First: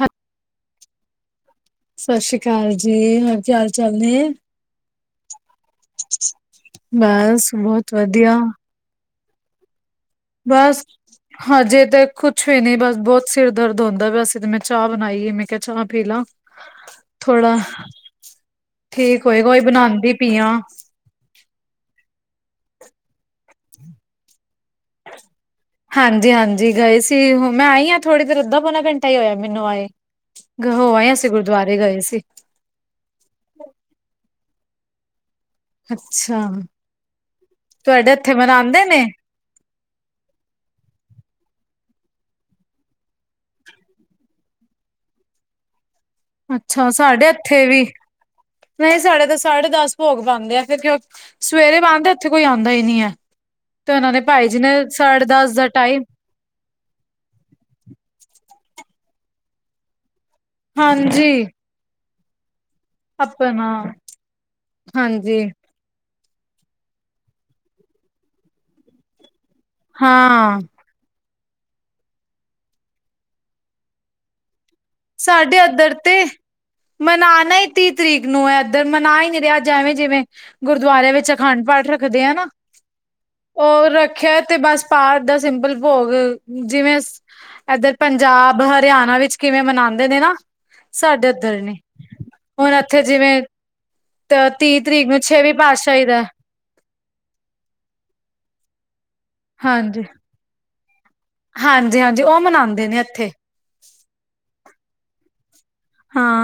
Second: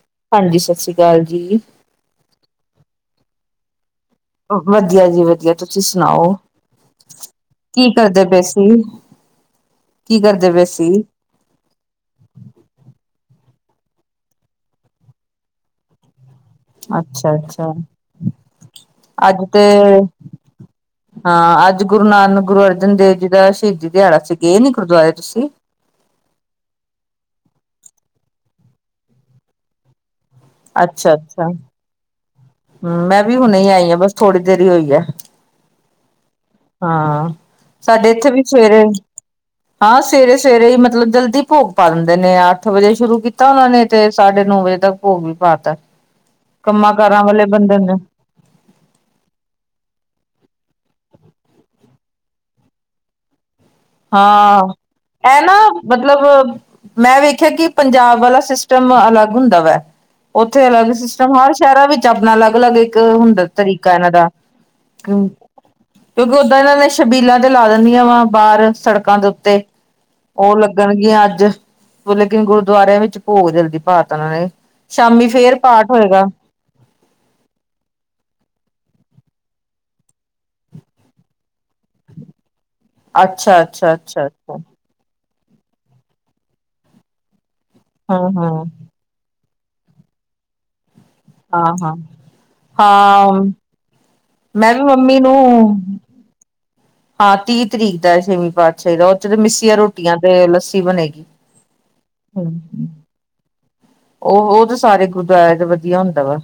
ਹਾਂ ਹਾਂਜੀ, ਸਤਿ ਸ੍ਰੀ ਅਕਾਲ ਜੀ। ਸਤਿ ਸ੍ਰੀ ਅਕਾਲ ਜੀ, ਹੋਰ ਕੀ ਹਾਲ ਚਾਲ ਨੇ? ਵਧੀਆ ਜੀ ਵਧੀਆ, ਤੁਸੀਂ ਸੁਣਾਓ? ਬਸ ਕੀ ਬਹੁਤ ਕਰਦੇ ਵਧੀਆ, ਪਏ ਸੀ? ਕੀ ਕਰਦੇ ਪਏ ਬਸ ਸੀ ਹਜੇ ਤੇ ਕੁਛ ਵੀ ਨੀ, ਬਸ ਬਹੁਤ ਸਿਰ ਦਰਦ ਹੁੰਦਾ ਪਿਆ ਸੀ। ਤੇ ਮੈਂ ਚਾਹ ਬਣਾਈ, ਮੈਂ ਕਿਹਾ ਚਾਹ ਪੀ ਲਾਂ। ਅੱਛਾ ਥੋੜਾ, ਅੱਛਾ ਠੀਕ ਅੱਜ ਹੋਏਗਾ, ੳਹੀ ਤੇ ਬਣਾਉਂਦੀ ਪਈ ਆ। ਹਾਂ, ਅੱਜ ਗੁਰੂ ਨਾਨਕ, ਗੁਰੂ ਅਰਜਨ ਦੇਵ ਜੀ ਦਾ ਸ਼ਹੀਦੀ ਦਿਹਾੜਾ ਸੀ, ਗਏ ਨੀ ਗੁਰਦੁਆਰੇ ਤੁਸੀਂ? ਹਾਂਜੀ-ਹਾਂਜੀ ਗਏ ਸੀ, ਹੁਣ ਮੈਂ ਆਈ ਹਾਂ ਥੋੜ੍ਹੀ ਦੇਰ ਅੱਧਾਂ ਪੌਨਾ ਘੰਟਾ ਹੀ ਹੋਇਆ, ਮੈਨੂੰ ਆਏ ਨੂੰ। ਹੋ ਆਏ ਅੱਛਾ ਅਸੀਂ, ਅੱਛਾ ਗੁਰਦੁਆਰੇ ਗਏ ਸੀ। ਹਮ, ਮੈਂ ਵੀ ਹੁਣੇ ਆਈ ਹ ਆ, ਬਸ ਥੋੜ੍ਹੀ ਦੇਰ ਹੀ ਹੋਈ ਹੈ। ਅੱਛਾ। ਹਾਂ, ਸਾਡੇ ਤੁਹਾਡੇ ਇੱਥੇ ਵੀ ਸਵੇਰੇ ਮਨਾਂਦੇ ਨੇ? ਹਾਂ ਸਵੇਰੇ-ਸਵੇਰੇ ਹੀ ਮਤਲਬ, ਜਲਦੀ ਭੋਗ ਪਾ ਦਿੰਦੇ ਨੇ ਅੱਠ ਵਜੇ ਸ਼ੁਰੂ ਕੀਤਾ, ਉਹਨਾਂ ਨੇ ਤੇ, ਸਾਡੇ ਨੌ ਵਜੇ ਤੱਕ ਭੋਗ ਵੀ ਪਾ ਤਾ। ਅੱਛਾ ਸਾਡੇ ਇੱਥੇ ਵੀ, ਨਹੀਂ ਸਾਡੇ ਤਾਂ ਸਾਢੇ ਦਸ ਭੋਗ ਪਾਂਦੇ ਆ। ਫਿਰ ਕਿਉਂਕ ਸਵੇਰੇ ਬੰਦ ਐ, ਏਥੇ ਕੋਈ ਆਂਦਾ ਈ ਨੀਂ ਐ। ਤੇ ਉਹਨਾਂ ਦੇ ਭਾਈ ਜੀ ਨੇ ਹਾਂ, ਸਾਢੇ ਐ ਨਾ ਦਸ ਦਾ ਟਾਈਮ ਮਤਲਬ ਮੈਂ ਵੇਖਿਆ ਕਿ, ਪੰਜਾਬ ਵਾਲਾ ਸਿਸਟਮ ਅਲੱਗ ਹੁੰਦਾ ਵੈ। ਔਥੇ ਅਲੱਗ ਸਿਸਟਮ, ਹਾਂਜੀ ਹਰ ਸ਼ਹਿਰਾਂ ਵਿੱਚ ਆਪਣਾ ਅਲੱਗ-ਅਲੱਗ, ਇੱਕ ਹੁੰਦਾ ਆਪਣਾ ਤਰੀਕਾ ਏਨਾਂ ਦਾ। ਹਾਂਜੀ ਕਿਉਂਕਿ ਓਦਾਂ ਏਨਾਂ ਨੇ, ਸ਼ਬੀਲਾਂ ਤੇ ਲਾ ਦੇਨੀਆਂ ਵਾ ਬਾਰ ਸੜਕਾਂ ਦੇ ਉੱਤੇ, ਓ ਲ ਹਾਂ ਲੱਗਣਗੀਆਂ ਅੱਜ, ਲੇਕਿਨ ਗੁਰਦੁਆਰਿਆਂ ਵਿੱਚ ਭੋਗ ਜਲਦੀ ਪਾਤਾ ਓਨਾਂ ਨੇ। ਸ਼ਾਮੀ ਫੇਰ ਸਾਡੇ ਪਾਠ ਇੱਧਰ ਤੇ ਹੋਏਗਾ। ਮਨਾਣਾ ਈ ਤੀਹ ਤਰੀਕ ਨੂੰ ਐ ਏਧਰ, ਮਨਾ ਈ ਨੀ ਰਹੇ, ਅਜ ਐਵੇਂ ਜਿਵੇਂ ਗੁਰਦੁਆਰੇ ਵਿੱਚ ਅਖੰਡ ਪਾਠ ਰੱਖਦੇ ਆ ਨਾ, ਅੱਛਾ ਓ ਅੱਛਾ ਅੱਛਾ ਰੱਖੇਆ ਤੇ ਅੱਛਾ ਬਸ ਪਾਠ ਦਾ ਸਿੰਪਲ ਭੋਗ, ਜਿਵੇਂ ਏਧਰ ਹਾਂ ਪੰਜਾਬ ਹਾਂ ਹਰ ਧਿਆਣਾ ਵਿੱਚ ਕਿਵੇਂ ਮਨਾਦੇ ਨੇ ਨਾ ਸਾਡੇ ਏਧਰ ਹਾਂ ਨੀ। ਹਾਂ ਹੁਣ ਏਥੇ ਹਾਂ ਜਿਵੇਂ ਅ ਮੈਂ ਤੀਹ ਵੀ ਤਰੀਕ ਮੰਮੀ ਨੂੰ ਛੇਵੀਂ ਪਾਤਸ਼ਾਹੀ ਦਾ ਹਾਂ ਤੀਹ ਤਰੀਕ ਦਾ ਏ ਛੇਵੀ ਪਾਤਸ਼ਾਹੀ ਦਾ, ਓਚ ਤੇ ਮਿੱਸੀਆਂ ਹਾਂਜੀ ਰੋਟੀਆਂ ਤੇ ਲੱਸੀ ਬਣੇਗੀ। ਹਾਂਜੀ -ਹਾਂਜੀ। ਓ ਮਨਾਂਦੇ ਨੇ ਐਥੇ। ਓਹੋ ਤੇ ਸਾਰੇ ਗੁਰਦੁਆਰੇ ਦਾ ਵਧੀਆ ਹੁੰਦਾ ਵਾ।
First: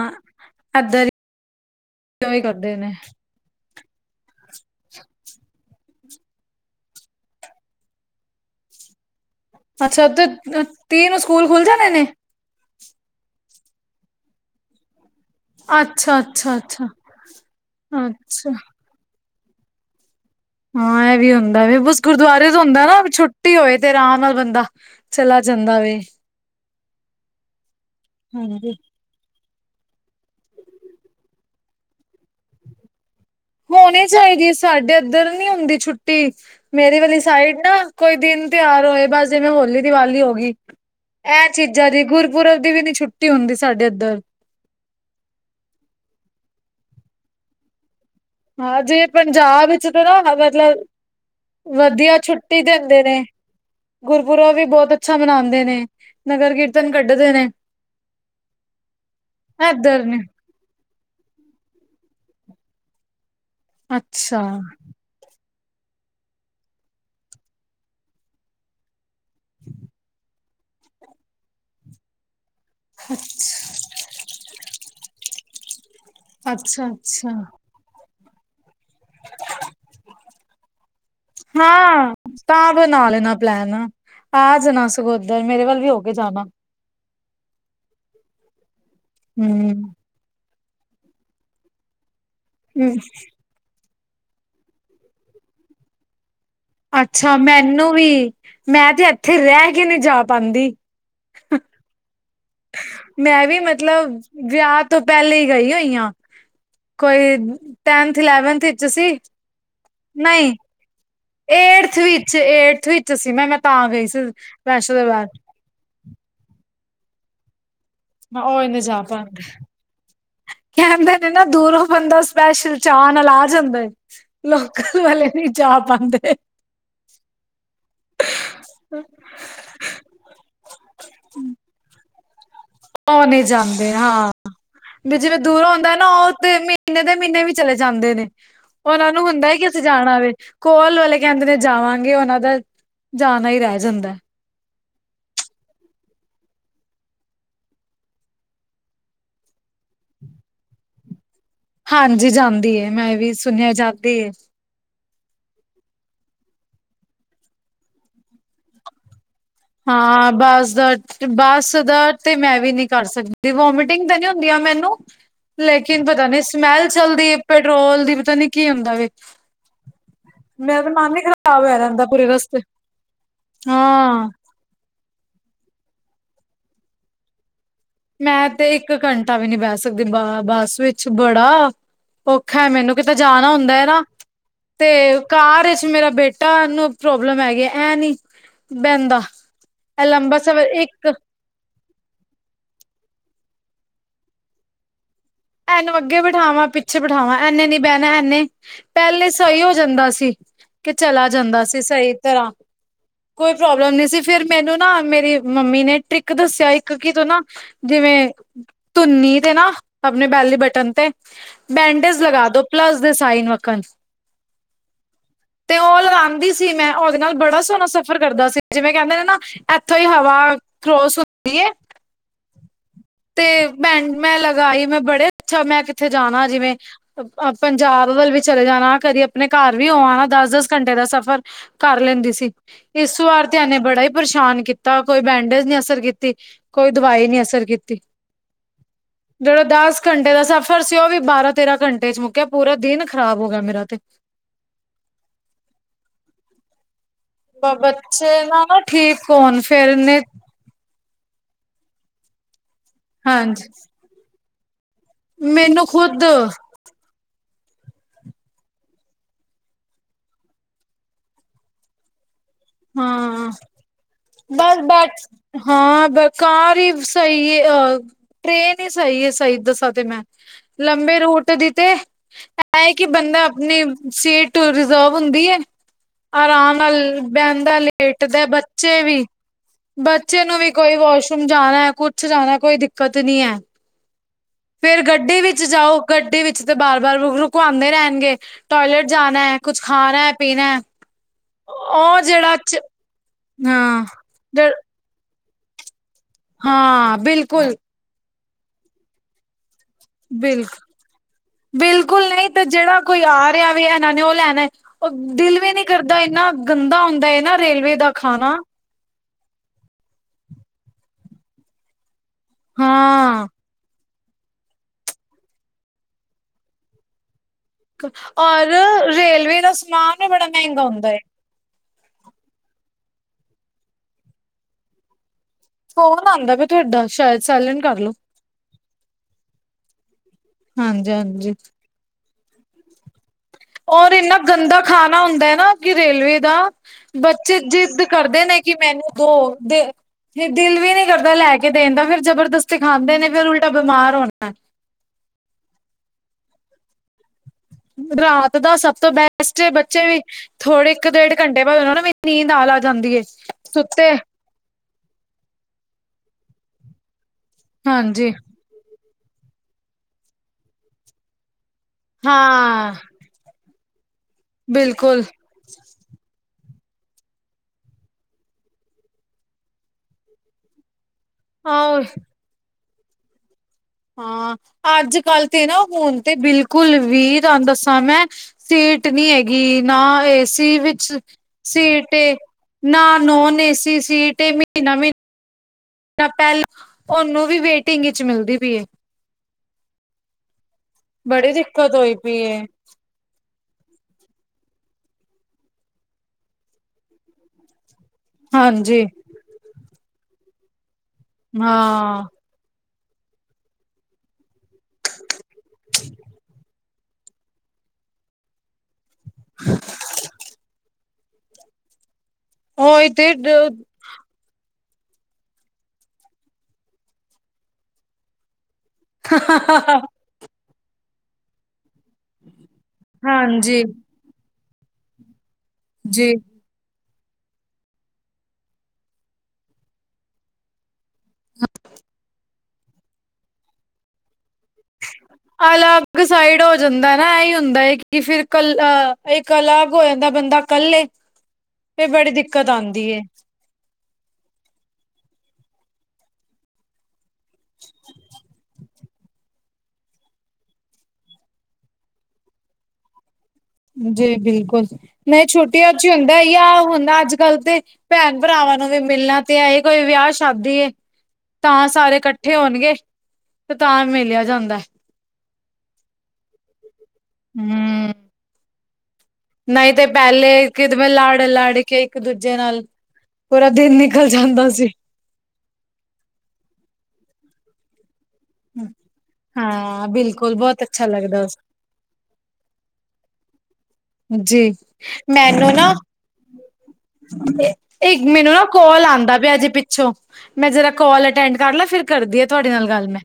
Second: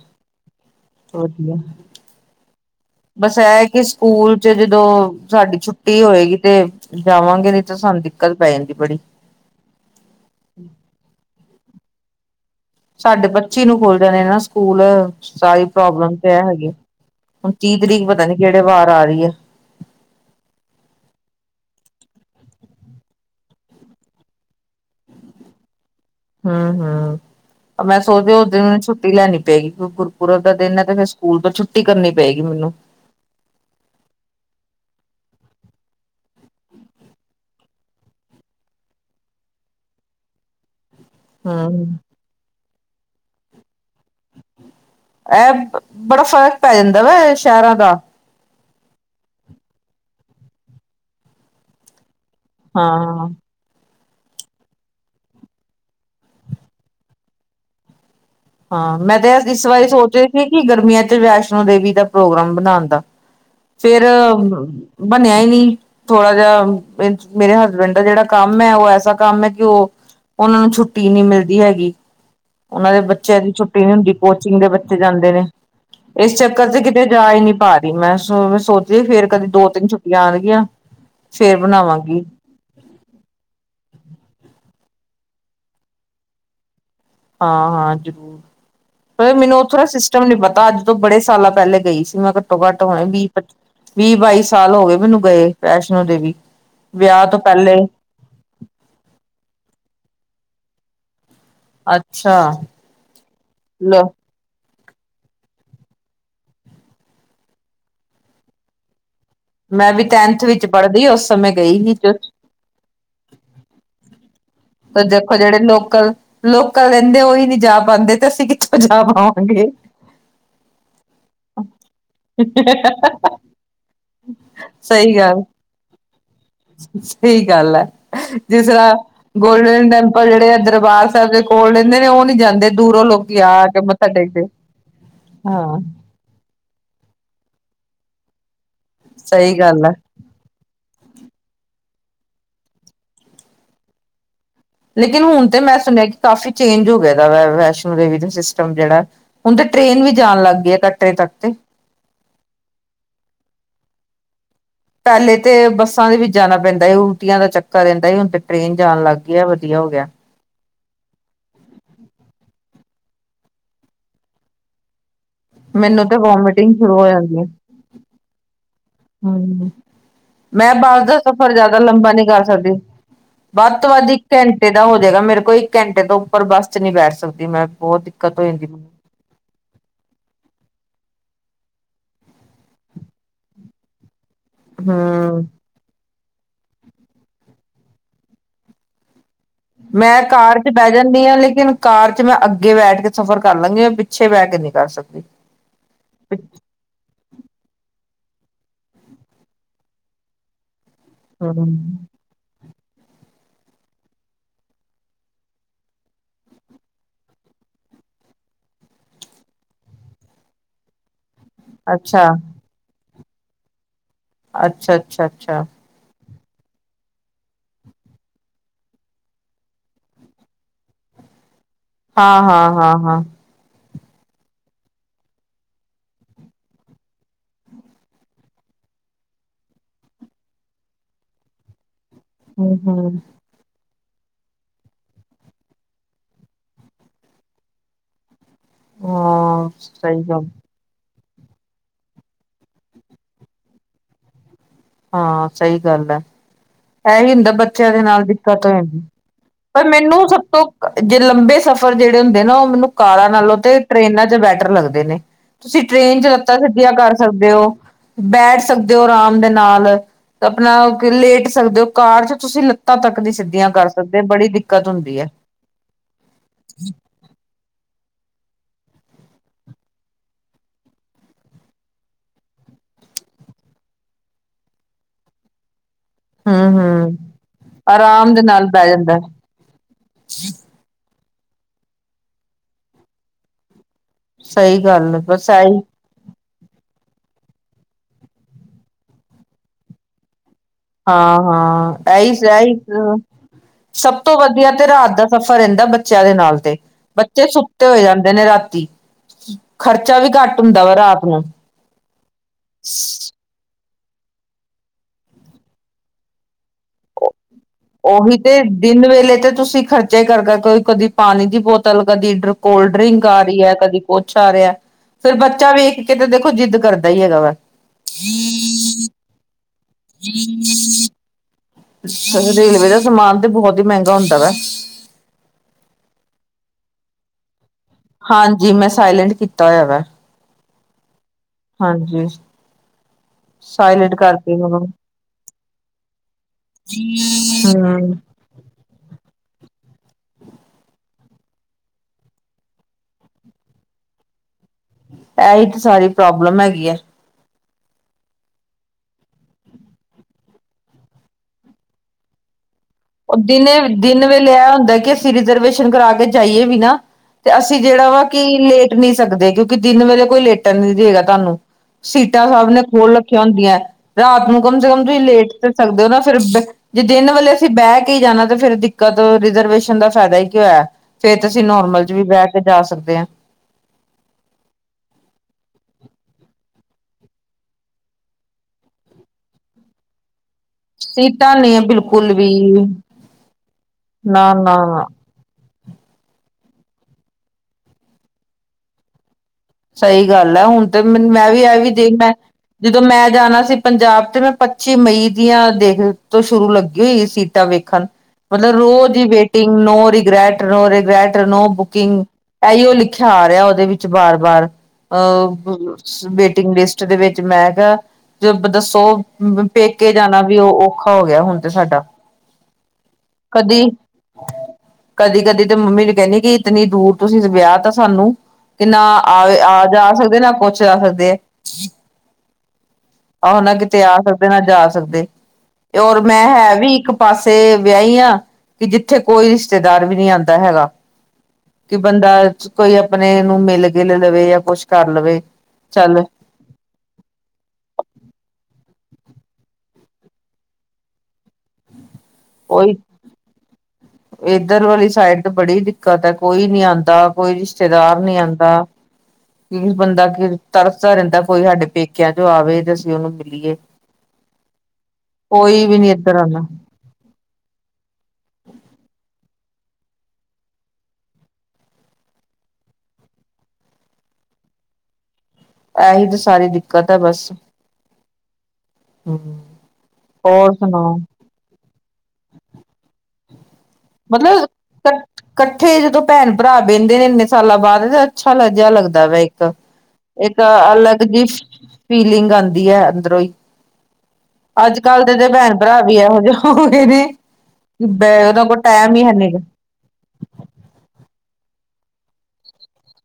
ਐਦਰ ਵਧੀਆ ਕਰਦੇ ਨੇ। ਬਸ ਐ ਕਿ ਸਕੂਲ ਚ ਜਦੋਂ ਸਾਡੀ ਛੁੱਟੀ ਹੋਏਗੀ ਤੇ ਜਾਵਾਂਗੇ, ਨਹੀਂ ਤੇ ਸਾਨੂੰ ਦਿੱਕਤ ਪੈ ਜਾਂਦੀ ਬੜੀ। ਅੱਛਾ, ਤੇ ਤ ਤੀਹ ਨੂੰ ਸਕੂਲ ਖੁੱਲ ਜਾਣੇ ਨੇ? ਸਾਡੇ ਪੱਚੀ ਨੂੰ ਖੁੱਲਦੇ ਨੇ ਨਾ ਸਕੂਲ। ਸਾਰੀ ਪ੍ਰੋਬਲਮ ਅੱਛਾ ਤੇ ਐ ਅੱਛਾ ਹੈਗੀ, ਅੱਛਾ ਹੁਣ ਤੀਹ ਤਰੀਕ ਪਤਾ ਨੀ ਅੱਛਾ ਕੇਹੜੇ ਵਾਰ ਆ ਰੀ ਐ। ਹਾਂ ਐ ਵੀ ਹੁੰਦਾ ਵੇ, ਬਸ ਗੁਰਦੁਆਰੇ ਤੋਂ ਹੁੰਦਾ ਨਾ ਛੁੱਟੀ ਹੋਏ ਤੇ ਰਾਮ ਨਾਲ ਬੰਦਾ ਚਲਾ ਜਾਂਦਾ ਵੇ। ਹਾਂ -ਹਾਂ ਮੈਂ ਸੋਚਦੀ ਓਸ ਹਾਂਜੀ ਦਿਨ ਛੁ ਟੀ ਲੈਣੀ ਪਏਗੀ, ਕੋਂ ਗੁਰਪੁਰਬ ਦਾ ਦਿਨ ਐ ਤੇ ਫੇਰ ਸਕੂਲ ਤੋਂ ਛੁੱਟੀ ਕਰਨੀ ਪਏਗੀ ਮੈਨੂੰ। ਹੋਣੀ ਚਾਹੀਦੀ ਐ, ਸਾਡੇ ਏਧਰ ਨੀ ਹੁੰਦੀ ਛੁੱਟੀ। ਮੇਰੀ ਵਾਲੀ ਸਾਈਡ ਨਾ ਕੋਈ ਦਿਨ ਤਿਉਹਾਰ ਹੋਏ ਬਸ ਜਿਵੇਂ ਹੋਲੀ ਦੀਵਾਲੀ ਹੋਗੀ। ਐ ਚੀਜ਼ਾਂ ਹਮ ਦੀ, ਗੁਰਪੁਰਬ ਦੀ ਵੀ ਨੀ ਛੁੱਟੀ ਹੁੰਦੀ ਸਾਡੇ ਐਧਰ। ਐ ਬ ਬੜਾ ਫ਼ਰਕ ਪੈ ਜਾਂਦਾ ਵਾ ਐ ਸ਼ਹਿਰਾਂ ਦਾ। ਹਾਂ, ਜੇ ਪੰਜਾਬ ਵਿੱਚ ਤਾਂ ਨਾ ਮਤਲਬ ਵਧੀਆ ਛੁੱ ਤੇ ਦੇਂਦੇ ਨੇ। ਹਾਂ ਗੁਰਪੁਰਬ ਵੀ ਬਹੁਤ ਅੱਛਾ ਮਨਾਂਦੇ ਨੇ, ਨਗਰ ਕੀਰਤਨ ਕੱਢਦੇ ਨੇ। ਹਾਂ, ਮੈਂ ਤੇ ਇਸ ਵਾਰੀ ਏਧਰ ਸੋਚ ਨੇ ਰੀ ਸੀ ਕਿ ਗਰਮੀਆਂ ਚ ਵੈਸ਼ਨੋ ਦੇਵੀ ਦਾ ਪ੍ਰੋਗਰਾਮ ਬਣਾਂਣ ਦਾ। ਫੇਰ ਅੱਛਾ ਬਣਿਆ ਈ ਨੀ। ਥੋੜਾ ਜਿਹਾ ਮੇਰੇ ਹਸਬੈਂਡ ਦਾ ਜੇੜਾ ਕੰਮ ਐ, ਔ ਐਸਾ ਕੰਮ ਐ ਕਿ ਓ ਓਹਨਾਂ ਨੂੰ ਛੁੱਟੀ ਨੀ ਮਿਲਦੀ ਹੈਗੀ। ਓਹਨਾਂ ਬੱਚਿਆਂ ਦੀ ਛੁੱਟੀ ਨੀ ਹੁੰਦੀ, ਕੋਚਿੰਗ ਦੇ ਬੱਚੇ ਜਾਂਦੇ ਨੇ, ਇਸ ਚੱਕਰ ਤੇ ਅੱਛਾ ਕਿਤੇ ਅੱਛਾ ਜਾ ਈ ਨੀ ਪਾ ਮੈਂ ਸੋ ਸੋਚਦੀ ਫੇਰ ਕਦੀ ਦੋ ਤਿੰਨ ਛੁੱਟੀਆਂ ਆਣਗੀਆਂ, ਫੇਰ ਹਾਂ ਬਣਾਵਾਂਗੀ। ਤਾਂ ਬਨਾ ਲੈਣਾ ਪਲੈਨ, ਆ ਜਾਣਾ ਸਗੋ ਐਧਰ ਮੇਰੇ ਵੱਲ ਵੀ ਹੋ ਕੇ ਜਾਣਾ। ਹਾਂ- ਹਾਂ ਜ਼ਰੂਰ। ਪਰ ਮੈਨੂੰ ਓਥੋਂ ਹਮ ਦਾ ਸਿ ਸਟਮ ਨੀ ਪਤਾ। ਅੱਜ ਤੋਂ ਬੜੇ ਸਾਲਾਂ ਪਹਿਲੇ ਗਈ ਸੀ ਮੈਂ ਘੱਟੋ ਘੱਟ ਹੋਣੇ ਵੀਹ ਪੱਚੀ ਵੀਹ ਬਾਈ ਸਾਲ ਹੋ ਗਏ ਮੈਨੂੰ ਗਏ ਵੈਸ਼ਨੋ ਦੇਵੀ। ਵਿਆਹ ਅੱਛਾ ਤੋਂ ਪਹਿਲੇ ਮੈਨੂੰ ਵੀ, ਮੈਂ ਤੇ ਏਥੇ ਰਹਿ ਕੇ ਨੀ ਜਾ ਪਾਂਦੀ। ਅੱਛਾ। ਮੈਂ ਵੀ ਲ ਮਤਲਬ ਵਿਆਹ ਤੋਂ ਪਹਿਲੇ ਈ ਗਈ ਹੋਈ ਆਂ। ਕੋਈ ਟੈਨਥ ਇਲੈਵਨਥ ਇਚ ਸੀ। ਮੈਂ ਵੀ ਟੈਨਥ ਨਈਂ, ਵਿੱਚ ਪੜ੍ਹਦੀ ਉਸ ਸਮੇਂ ਗਈ ਸੀ ਏਟਥ ਵਿੱਚ ਤੇ ਏਟਥ ਵਿੱ ਚੱ ਸੀ ਮੈਂ, ਮੈਂ ਤਾਂ ਗਈ ਸੀ। ਵੈਸ਼ਨੋ ਦੇ ਬਾਹਰ ਦੇਖੋ, ਜੇਹੜੇ ਲੋਕਲ -ਲੋਕਲ ਰਹਿੰਦੇ ਔਈ ਨੀ ਜਾ ਪਾਂਦੇ, ਤੇ ਅਸੀ ਕਿੱਥੋਂ ਜਾ ਪਾਵਾਂਗੇ? ਕੈੱਹਦੇ ਨੇ ਨਾ, ਦੂਰੋਂ ਬੰਦਾ ਸਪੈਸ਼ਲ ਚਾਅ ਨਾਲ ਆ ਜਾਂਦਾ ਐ। ਲੋਕਲ ਵਾਲੇ ਨੀ ਜਾ ਪਾਂਦੇ। ਸਈ ਗੱਲ ਐ, ਜਿਸ ਤਰ੍ਹਾਂ ਗੋਲਡਨ ਟੈਂਪਲ ਜੇਹੜੇ ਐ ਦਰਬਾਰ ਸਾਹਿਬ ਦੇ ਕੋਲ ਰੈਂਹਦੇ ਨੇ, ਔ ਨੀ ਜਾਂਦੇ। ਦੂਰੋਂ ਔ ਲੋਕੀ ਨੀ ਆ ਕੇ ਜਾਂਦੇ ਮੱਥਾ ਹਾਂ, ਟੇਕਦੇ ਬਿ ਜਿਵੇਂ ਦੂਰੋਂ ਹਾਂ ਆਉਦਾ ਨਾ, ਔ ਤੇ ਮ ਮਹੀਨੇ ਦੇ ਮਹੀਨੇ ਵੀ ਚਲੇ ਜਾਂਦੇ ਨੇ, ਔਨਾਂ ਨੂੰ ਹੁੰਦਾ ਹੈ, ਸਹੀ ਕਿ ਅਸੀਂ ਗੱਲ ਜਾਣਾ ਵੇ। ਕੋਲ ਵਾਲੇ ਕੈਂਹਦੇ ਨੇ ਜਾਵਾਂਗੇ, ਔਨਾਂ ਦਾ ਜਾਣਾ ਈ ਰੈ ਜਾਂਦਾ ਐ। ਲੇਕਿਨ, ਹੁਣ ਤੇ ਮੈਂ ਸੁਣਿਆ ਕਿ ਕਾਫ਼ੀ ਚੇਂਜ ਹੋ ਗਿਆ ਦਾ ਵੈ, ਵੈਸ਼ਨੋ ਦੇਵੀ ਦਾ ਸਿਸਟਮ ਜੜਾ ਐ। ਹੁਣ ਤੇ ਟ੍ਰਰੇਨ ਵੀ ਜਾਣ ਲੱਗ ਗੀ ਐ, ਕੱਟਰੇ ਤੱਕ ਤੇ। ਹਾਂਜੀ ਜਾਂਦੀ ਏ, ਮੈਂ ਵੀ ਸੁਣਿਆ ਜਾਂਦੀ ਏ। ਪੈਹਲੇ ਤੇ ਬੱਸਾਂ ਦੇ ਵਿੱਚ ਜਾਣਾ ਪੈਂਦਾ ਸੀ, ਉਲਟੀਆਂ ਦਾ ਚੱਕਰ ਰੈਂਹਦਾ ਸੀ, ਹੁਣ ਤੇ ਟ੍ਰੇਨ ਜਾਣ ਲੱਗ ਗੀ ਐ ਵ ਹਾਂ, ਬਸ ਦ ਬਸ ਦਾ, ਤੇ ਮੈਂ ਵੀ ਨੀ ਕਰ ਸਕਦੀ, ਵੋਮਿਟਿੰਗ ਤੇ ਨੀ ਹੁੰਦੀਆਂ ਮੈਨੂੰ ਲੇਕਿਨ, ਮੈਨੂੰ ਤੇ ਪਤਾ ਨੀ ਵੋਮਟਿੰਗ ਸਮੈਲ ਸ਼ੁਰੂ ਹੋ ਚੱੜਦੀ ਏ ਜਾਂਦੀ ਹੈ ਪੈਟਰੋਲ ਦੀ, ਪਤਾ ਨੀ ਕੀ ਹੁੰਦਾ ਵੇ। [unintelligible] ਮੈਂ ਮੇਰਾ ਤਾਂ ਬਸ ਮਨ ਦਾ ਹੀ ਸਫ਼ਰ ਖ਼ਰਾਬ ਹੋਇਆ ਜ਼ਾਦਾ ਰਹਿੰਦਾ ਲੰਬਾ ਨੀ ਪੂਰੇ ਕਰ ਰਸਤੇ ਸਕਦੀ, ਵੱਧ ਤੋਂ ਵੱਧ ਇੱਕ ਹਾਂ ਘੈਂਟ ਘੰਟੇ ਦਾ ਹੋ ਜੇਗਾ, ਮੇਰੇ ਕੋਲ ਇੱਕ ਘੰਟੇ ਤੋਂ ਉੱਪਰ ਬੱਸ ਚ ਨੀ ਬੈਠ ਸਕਦੀ ਮੈਂ। ਬਹੁਤ ਦਿੱਕਤ ਹੋ ਮੈਂ ਜਾਂਦੀ ਤੇ ਇੱਕ ਘੰਟਾ ਵੀ ਨੀ ਬੈ ਸਕਦੀ ਬ ਬੱਸ ਵਿੱਚ, ਬੜਾ ਔਖਾ ਐ, ਮੈਨੂੰ ਕਿਤੇ ਜਾਣਾ ਹੁੰਦਾ ਏ ਨਾ, ਤੇ ਹਮ ਕਾਰ ਇਚ ਮੇਰਾ ਬੇਟਾ ਨੂੰ ਪ੍ਰੋਬਲਮ ਹੈਗੀ, ਐ ਨੀ ਬੈੰਦਾ। ਮੈਂ ਕਾਰ ਚ ਬੈ ਜਾਂਨੀ ਆਂ, ਲੇਕਿਨ ਕਾਰ ਚ ਮੈਂ ਅੱਗੇ ਬੈਠ ਕੇ ਸਫ਼ਰ ਕਰ ਲਾਂਗੀ। ਮੈਂ ਪਿੱਛੇ ਬੈ ਕੇ ਨੀ ਕਰ ਸਕਦੀ। ਐਨੂੰ ਅੱਗੇ ਬਿਠਾਵਾਂ, ਪਿੱਛੇ ਬਿਠਾਵਾਂ, ਐਨੇ ਨੀ ਬੈਣਾ, ਐਨੇ ਪੈਹਲੇ ਸਈ ਹੋ ਜਾਂਦਾ ਸੀ। ਕੇ ਚਲਾ ਜਾਂਦਾ ਸੀ, ਹਮ ਸਈ ਤਰ੍ਹਾਂ। ਕੋਈ ਪ੍ਰੋਬਲਮ ਨੀ ਸੀ, ਫੇਰ ਮੈਨੂੰ ਨਾ ਮੇਰੀ ਮੰਮੀ ਨੇ ਟ੍ਰਿਕ ਦੱਸਿਆ ਇੱਕ, ਕਿ ਤੁ ਨਾ ਜਿਵੇਂ, ਧੁਨੀ ਤੇ ਨਾ ਅਪਣੇ ਬੈਲੀ ਬਟਨ ਤੇ, ਬੈਂਡੇਜ ਅੱਛਾ ਲਗਾ ਦੋ, ਪਲੱਸ ਦੇ ਸਾਈਨ ਵੱਕਣ। ਅੱਛਾ-ਅੱਛਾ-ਅੱਛਾ। ਔ ਲਗਾਂਦੀ ਸੀ ਮੈ, ਔਦੇ ਨਾਲ ਬੜਾ ਸੋੱਣਾ ਸਫ਼ਰ ਕਰਦਾ ਸੀ, ਜਿਵੇਂ ਕੈੰਹਦੇ ਨੇ ਨਾ ਅਥੋਂ ਹੀ ਹਵਾ ਕਰੋਸ ਹੁੰਦੀ ਏ। ਹਾਂ-ਹਾਂ-ਹਾਂ-ਹਾਂ। ਤੇ ਮੈਂ, ਮੈਂ ਲਗਾਈ, ਮੈਂ ਬੜੇ ਅੱਛਾ, ਮੈਂ ਕਿੱਥੇ ਜਾਣਾ, ਜਿਵੇਂ ਪੰਜਾਬ ਵੱਲ ਵੀ ਚਲੇ ਜਾਣਾ, ਕਦੀ ਅਪਣੇ ਘਰ ਵੀ ਹੋ ਆਨਾ, ਦਸ-ਦਸ ਘੰਟੇ ਦਾ ਸਫ਼ਰ ਕਰ ਲੈਂਦੀ ਸੀ, ਹਮ ਹਮ ਇਸ ਵਾਰ ਤੇ ਐਨੇ ਬੜਾ ਹੀ ਪਰੇਸ਼ਾਨ ਕੀਤਾ, ਕੋਈ ਬੈਂਡੇਜ ਨੀ ਅਸਰ ਕੀਤੀ, ਕੋਈ ਦਵਾਈ ਨੀ ਅਸਰ ਕੀਤੀ। ਜਦੋ, ਹਾਂ ਦਸ ਸਹੀ ਘੰਟੇ ਦਾ ਗੱਲ ਸਫ ਸਫਰ ਸੀ, ਔ ਵੀ ਬਾਰਾਂ-ਤੇਰਾਂ ਕੰਟੇ ਚ ਮੁੱਕਿਆ। ਪੂਰਾ ਦਿਨ ਖਰਾਬ ਹੋ ਗਿਆ ਮੇਰਾ ਤੇ। ਹਾਂ ਸਈ ਗੱਲ ਐ। ਐ ਵੀ ਹੁੰਦਾ ਬੱਚਿਆਂ ਦੇ ਨਾਲ ਬੱਚੇ ਨਾ ਦਿੱਕਤ ਹੋ ਨਾ ਜਾਂਦੀ। ਠੀਕ ਹੋਣ ਪਰ ਫੇਰ ਇਨੇ ਮੈਨੂੰ ਸਭ ਤੋਂ ਜੇ ਲੰਬੇ ਸਫ਼ਰ ਜੇੜੇ ਹੁੰਦੇ ਨਾ, ਔ ਮੈਨੂੰ ਕਾਰਾਂ ਨਾਲੋਂ ਹਾਂਜੀ ਤੇ ਟ੍ਰੇਨਾਂ ਚ ਬੈਟਰ ਲੱਗਦੇ ਨੇ। ਤੁਸੀਂ, ਮੈਨੂੰ ਟ੍ਰੇਨ ਖੁਦ ਚ ਲੱਤਾ ਸ ਲੰਬੀਆਂ ਕਰ ਸਕਦੇ ਹੋ, ਬੈਠ ਸਕਦੇ ਹੋ ਆਰਾਮ ਦੇ ਨਾਲ, ਅਪਣਾ ਲੇਟ ਸਕਦੇ ਹੋ, ਕਾਰ ਚ ਤੁਸੀਂ ਲੱਤਾਂ ਤੱਕ ਨੀ ਹਾਂ ਸਿੱਧੀਆਂ ਕਰ ਸਕਦੇ, ਬੜੀ ਬਸ ਦਿੱਕਤ ਹੁੰਦੀ ਬੈਠ ਐ। ਹਾਂ ਕਾਰ ਈ ਸਹੀ ਐ, ਅ ਟ੍ਰੇਨ ਈ ਸਈ ਏ, ਸਈ ਦੱਸਾਂ ਤੇ ਮੈਂ। ਲੰਬੇ ਰੂਟ ਦੀ ਤੇੇ ਐ ਏ ਕਿ, ਬੰਦਾ ਆਪਣੀ ਸੀਟ ਰਿਜ਼ਰਵ ਹੁੰਦੀ ਏ। ਹੂ ਹੂ ਬੰਦਾ ਲੇਟਦਾ, ਬੱਚੇ ਵੀ ਬੱਚੇ ਨੂੰ ਵੀ ਕੋਈ ਵਾਸ਼ਰੂਮ ਜਾਣਾ, ਕੁਛ ਜਾਣਾ ਕੋਈ ਦਿੱਕਤ ਨੀ ਐ। ਸਹੀ ਫਿਰ ਗੱਲ ਗੱਡੀ ਬਸ ਵਿੱਚ ਆਹੀ ਜਾਓ। ਗੱਡੀ ਵਿੱਚ ਤੇ ਬਾਰ-ਬਾਰ ਰੁ ਰੁਕਵਾੰਦੇ ਰੈਨਗੇ, ਟੋਇਲੇਟ ਜਾਣੈ, ਕੁਛ ਖਾਣੈ-ਪੀਣੈ। ਹਾਂ-ਹਾਂ, ਐਹੀ ਸ ਐਈ ਕ ਹਾਂ ਸਭ ਤੋਂ ਜ ਵਧੀਆ ਤੇ ਰਾਤ ਦਾ ਸਫ਼ਰ ਰੈੰਦੈ ਬੱਚਿਆਂ ਦੇ ਨਾਲ ਤੇ, ਹਾਂ ਬੱਚੇ ਬਿਲਕੁਲ ਸੁੱਤੇ ਹੋਏ ਜਾਂਦੇ ਨੇ ਰਾਤੀ। ਖਰ ਬਿਲਕ ਬਿਲਕੁਲ ਨਈਂ ਤੇ ਜੇੜਾ ਕੋਈ ਆ ਰ ਰੇਯਾ ਵੇ ਏਨਾਂ ਨੇ ਓ ਲੈਣਾ, ਓ ਦਿਲ ਵੀ ਨੀ ਕਰਦਾ ਏਨਾ ਗੰਦਾ ਹੁੰਦਾ ਏਨਾ ਓਹੀ ਤੇ ਦਿਨ ਵੇਲੇ ਤੇ ਤੁਸੀਂ ਖਰਚੇ ਕਰ-ਕਰ ਕੋਈ ਕਦੀ ਪਾਣੀ ਦੀ ਬੋਤ ਤਲ ਕਦੀ ਇਡਰ ਕੋਲਡ ਡਰਿੰਕ ਆ ਹਾਂ ਰੀ ਐ, ਕਦੀ ਕੌਛ ਆ ਰੇਯਾ, ਫੇਰ ਬੱਚਾ ਵੇਖ ਕੇ ਤੇ ਜਿੱਦ ਕਰਦਾ ਹੀ ਹੈਗੈ ਵਾ। ਕ ਔਰ ਰੇਲਵੇ ਦਾ ਸਮਾਨ ਵੀ ਬੜਾ ਮਹਿੰਗਾ ਹੁੰਦਾ ਹੈ ਰੇਲਵੇ ਦਾ ਸਮਾਨ ਤੇ ਬਹੋਤ ਈ ਮੈੰਗਾ ਹੁੰਦਾ ਵੈ। ਫੋਨ ਆਂਦਾ ਪੈਯਾ ਥੋਡਾ ਸ਼ਾਏਦ ਸਾਇਲੈਂਟ ਕਰ ਲੋ। ਹਾਂਜੀ, ਮੈਂ ਸਾਇਲੈਂਟ ਕੀਤਾ ਹੋਯਾ ਵਾ। ਹਾਂਜੀ-ਹਾਂਜੀ। ਹਾਂਜੀ। ਔਰ ਸਾਇਲੈਂਟ ਏਨਾ ਕਰਕੇ ਗੰਦਾ ਹਮ ਖਾਣਾ ਹੁੰਦੈ ਨਾ ਕਿ ਰੇਲਵੇ ਦਾ ਬੱਚੇ ਜਿੱਦ ਕਰਦੇ ਨੇ ਕਿ ਮੈਨੂੰ ਦੋ, ਦੇ ਫਿਰ ਦਿਲ ਵੀ ਨੀ ਕਰਦਾ ਲੈ ਕੇ ਦੇਣ ਦਾ, ਫਿਰ ਜਬਰਦਸਤੀ ਖਾਂਦੇ ਨੇ, ਫੇਰ ਉਲਟਾ ਬਿਮਾਰ ਹੋਣਾ ਐਹੀ ਤੇ ਸਾਰੀ ਪ੍ਰੋਬਲਮ ਹੈਗੀ ਐ। ਰਾਤ ਦਾ ਸਭ ਤੋਂ ਬੈਸਟ ਏ ਬੱਚੇ ਵੀ ਥੋੜੇ ਇੱਕ ਡੇਢ ਘੰਟੇ ਬਾਦ ਓਨਾ ਨੂੰ ਵੀ ਨੀਂਦ ਆਨ ਲਗ ਜਾਂਦੀ ਏ, ਸੁੱਤੇ ਕਿ ਐ ਹੁੰਦੈ ਕਿ ਅਸੀਂ ਰਿਜਰਵੇਸ਼ਨ ਕਰਾ ਕੇ ਜਾਈਏ ਵੀ ਨਾ, ਤੇ ਅਸੀਂ ਜੇੜਾ ਵਾ ਹਾਂਜੀ ਕਿ ਲੇ ਟ ਨੀ ਸਕਦੇ, ਕਿਉਂਕਿ ਦਿਨ ਵੇਲੇ ਕੋਈ ਲੇਟਣ ਨੀ ਦੇਗਾ ਤਾਨੂੰ। ਸੀਟਾਂ ਸਬ ਨੇ ਹਾਂ ਖੋਲ ਕੇ ਰੱਖਿਆ ਹੁੰਦੀਆਂ ਰਾਤ ਨੂੰ ਕਮ ਸੇ ਕਮ ਤੁਸੀਂ ਬਿਲਕੁਲ ਲੇਟ ਤੇ ਸਕਦੇ ਔ ਨਾ, ਜੇ ਦੇਨ ਵੱਲੇ ਤੇ ਬੈਹ ਕੇ ਈ ਜਾਣਾ ਤੇ ਫੇਰ ਦਿੱਕਤ ਰਿਜਰਵੇਸ਼ਨ ਦਾ ਫੈਦਾ ਈ ਕਿ ਹੋਯਾ, ਫੇਰ ਤੁਸੀਂ ਆਹੋ ਨੋਰਮਲ ਚ ਵੀ ਬੈਹ ਤੇ ਜਾ ਸਕਦੇ ਆਂ। ਹਾਂ, ਅੱਜ-ਕੱਲ ਤੇ ਨਾ ਹੁਣ ਤੇ ਬਿਲਕੁਲ ਵੀ ਤੁਆਨ ਦੱਸਾਂ ਮੈਂ ਸੀਟ ਨੀ ਹੈਗੀ ਨਾ, ਏਸ ਸੀ ਵਿੱਚ ਸੀਟਾਂ ਨੀ ਹੈ ਸੀਟ ਬਿਲਕੁਲ ਏ, ਵੀ ਨਾ ਨੋਨ ਏਸੀ ਸੀਟ ਏ, ਨਾ ਨਾ ਮੀਨਾ-ਮੀਨ ਨਾਂ ਪੈਲਾਂ ਓਨੂੰ ਓਵੀ ਵੇਟਿੰਗ ਇਚ ਮਿਲਦੀ ਪਈ ਏ‌। ਸਹੀ ਗੱਲ ਐ, ਹੁਣ ਤੇ ਮੀਨ ਮੈਂ ਬੜੀ ਵੀ ਐ ਵੀ ਦਿੱਕਤ ਹੋਈ ਦਿਨ ਐ ਪਈ ਏ ਜਦੋਂ ਮੈਂ ਜਾਣਾ ਸੀ ਪੰਜਾਬ ਤੇ ਮੈਂ ਪੱਚੀ ਮਈ ਦੀਆਂ ਦੇਖ ਅ ਤੋਂ ਸ਼ੁਰੂ ਲੱਗੀ ਹੋਈ ਸੀ ਟਾ ਵੇਖਨ ਮਤਲਬ ਹਾਂਜੀ ਰੋਜ਼ ਹੀ waiting, no regret, no regret, no booking. ਹਾਂ ਐਈਓ ਲਿਖਿਆ ਆ ਰੇਯਾ, ਓਦੇ ਵਿੱਚ ਬਾਰ-ਬਾਰ ਅ ਵੇਟਿੰਗ ਲਿਸਟ ਚ ਦੇ ਵਿੱਚ ਮੈਂ ਕੈ ਜੇ ਬ ਦੱਸੋ ਪੇਕੇ ਜਾਣਾ ਵੀ ਔ ਔ ਖਾ ਹੋ ਗਯਾ ਹੁਣ ਤੇ ਸਾਡਾ, ਉਹੀ ਤੇ ਡ ਕਦੀ ਕਦੀ-ਕਦੀ ਤੇ ਮੰਮੀ ਨੂੰ ਕੈੰਨੀਂ ਅ ਕਿ ਇਤਨੀ ਦੂਰ ਤੁਸੀਂ ਤੇ ਵਯਾ ਤਾਂ ਸਾਨੂੰ, ਕਿ ਨਾ ਆਵੇ ਆ ਜਾ ਸਕਦੇ ਨਾ ਕੋਛ ਜਾ ਸਕਦੇ ਐ। ਔਹੋ ਨਾ ਹਾਂਜੀ ਕਿਤੇ ਆ ਸਕਦੇ ਨਾ ਜਾ ਸਕਦੇ, ਤੇ ਔਰ ਜੀ ਮੈਂ ਹੈ ਵੀ ਇੱਕ ਪਾਸੇ ਵਿਆਈ ਆਂ ਕਿ ਜਿੱਥੇ ਕੋਈ ਰਿਸ਼ਤੇਦਾਰ ਵੀ ਨੀ ਆੰਦਾ ਹੈਗਾ। ਕਿ ਬੰਦਾ ਕੋਈ ਅਪਨੇ ਨੂੰ ਮਿਲ-ਗਿਲ ਲਵੇ ਯਾ ਕੁਛ ਕਰ ਲਵੇ ਅਲੱਗ ਚੱਲ ਸਾਈਡ ਹੋ ਜੰਦੈ ਨਾ ਐਹੀ ਹੁੰਦਾ ਏ ਕਿ ਫਿਰ ਕਲ ਅ ਇਕ ਅਲੱਗ ਹੋ ਜਾਂਦੈ ਬੰਦਾ ਕੱਲੇ ਫੇ ਬੜੀ ਦਿੱਕਤ ਆੰਦੀ ਏ। ਏਧਰ ਵਲੀ ਸਾਈਡ ਤੇ ਬੜੀ ਦਿੱਕਤ ਐ, ਕੋਈ ਨੀ ਆੰਦਾ ਕੋਈ, ਰਿਸ਼ਤੇਦਾਰ ਨੀ ਆੰਦਾ। ਕਿ ਬੰਦਾ ਕੀਰ ਤਰਸਦਾ ਰੈੰਦਾ ਕੋਈ ਹਾਡੇ ਪੇਕਿਆਂ ਚੋ ਆਵੇ ਤੇ ਅਸੀਂ ਓਨੂੰ ਮਿਲੀਏ। ਜੇ ਬਿਲਕੁਲ, ਨਹੀਂ ਕੋਈ ਛੁੱਟੀਆਂ ਵੀ ਚ ਈ ਨੀ ਇੱਧਰ ਹੁੰਦੈ, ਆਉਂਦਾ ਜਾ ਹੁਣ ਅੱਜ ਕੱਲ ਤੇ ਭੈਣ ਭਰਾਵਾਂ ਨੂੰ ਵੀ ਮਿਲਣਾ ਤੇ ਐਈ ਕੋਈ ਵਿਯਾ ਸ਼ਾਦੀ ਏ, ਤਾਂ ਸਾਰੇ ਕੱਠੇ ਹੋਣਗੇ। ਤੇ ਤਾਂ ਮਿਲਿਆ ਜਾਂਦੈ। ਐਹੀ ਤੇ ਸਾਰੀ ਦਿੱਕਤ ਐ, ਬਸ। ਹਮ ਨਈ 'ਤੇ ਪਹਿਲੇ ਹੋਰ ਕਿਦ ਮੈ ਸੁਣਾਓ ਲੜ-ਲੜ ਕੇ ਇੱਕ-ਦੂਜੇ ਨਾਲ, ਪੂਰਾ ਦਿਨ ਨਿ ਮਤਲਬ ਕੱ ਕੱਠੇ ਜਦੋਂ ਭੈਣ ਭਰਾ ਬਹਿੰਦੇ ਨੇ ਇੰਨੇ ਸਾਲਾਂ ਬਾਅਦ ਛੱਲ ਜਿਹਾ ਲੱਗਦਾ ਵੇ, ਇੱਕ ਹਾਂ ਬਿਲਕੁਲ ਇੱਕ ਬਹੁਤ ਅੱਛਾ ਅਲੱਗ ਜੀ ਲੱਗਦਾ ਫੀਲਿੰਗ ਆਂਦੀ ਐ। ਅੰਦਰੋਂ ਈ। ਜੀ ਅੱਜ-ਕੱਲ ਦੇ 'ਤੇ ਮੈਨੂੰ ਭੈਣ ਨਾ ਭਰਾ ਵੀ ਇਹੋ ਜੇ ਹੋ ਗਏ ਨੇ। ਉਹਨਾ ਕੋਲ ਟਾਈਮ ਈ ਹੈ ਨੀ ਗਾ। ਛੋ ਮੈਂ ਜਰਾ ਕੋਅਲ ਅਟੈਂਡ ਕਰ ਲੈ ਫੇਰ ਕਰਦੀ ਆ ਤੁਹਾਡੇ ਨਾਲ ਗੱਲ ਮੈਂ।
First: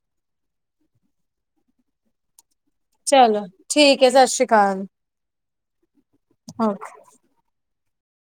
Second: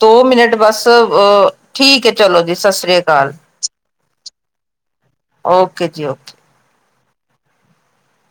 ਦੋ ਮਿੰਨਟ ਬਸ ਅ ਠੀਕ ਏ। ਚਲੋ ਜੀ, ਸ਼ ਸ਼੍ਰੀ ਆ ਚਲੋ ਠੀਕ ਏ, ਸ਼ ਸ਼੍ਰੀ ਕਾਲ, ਓਕੇ ਜੀ ਓਕੇ ਓਕੇ।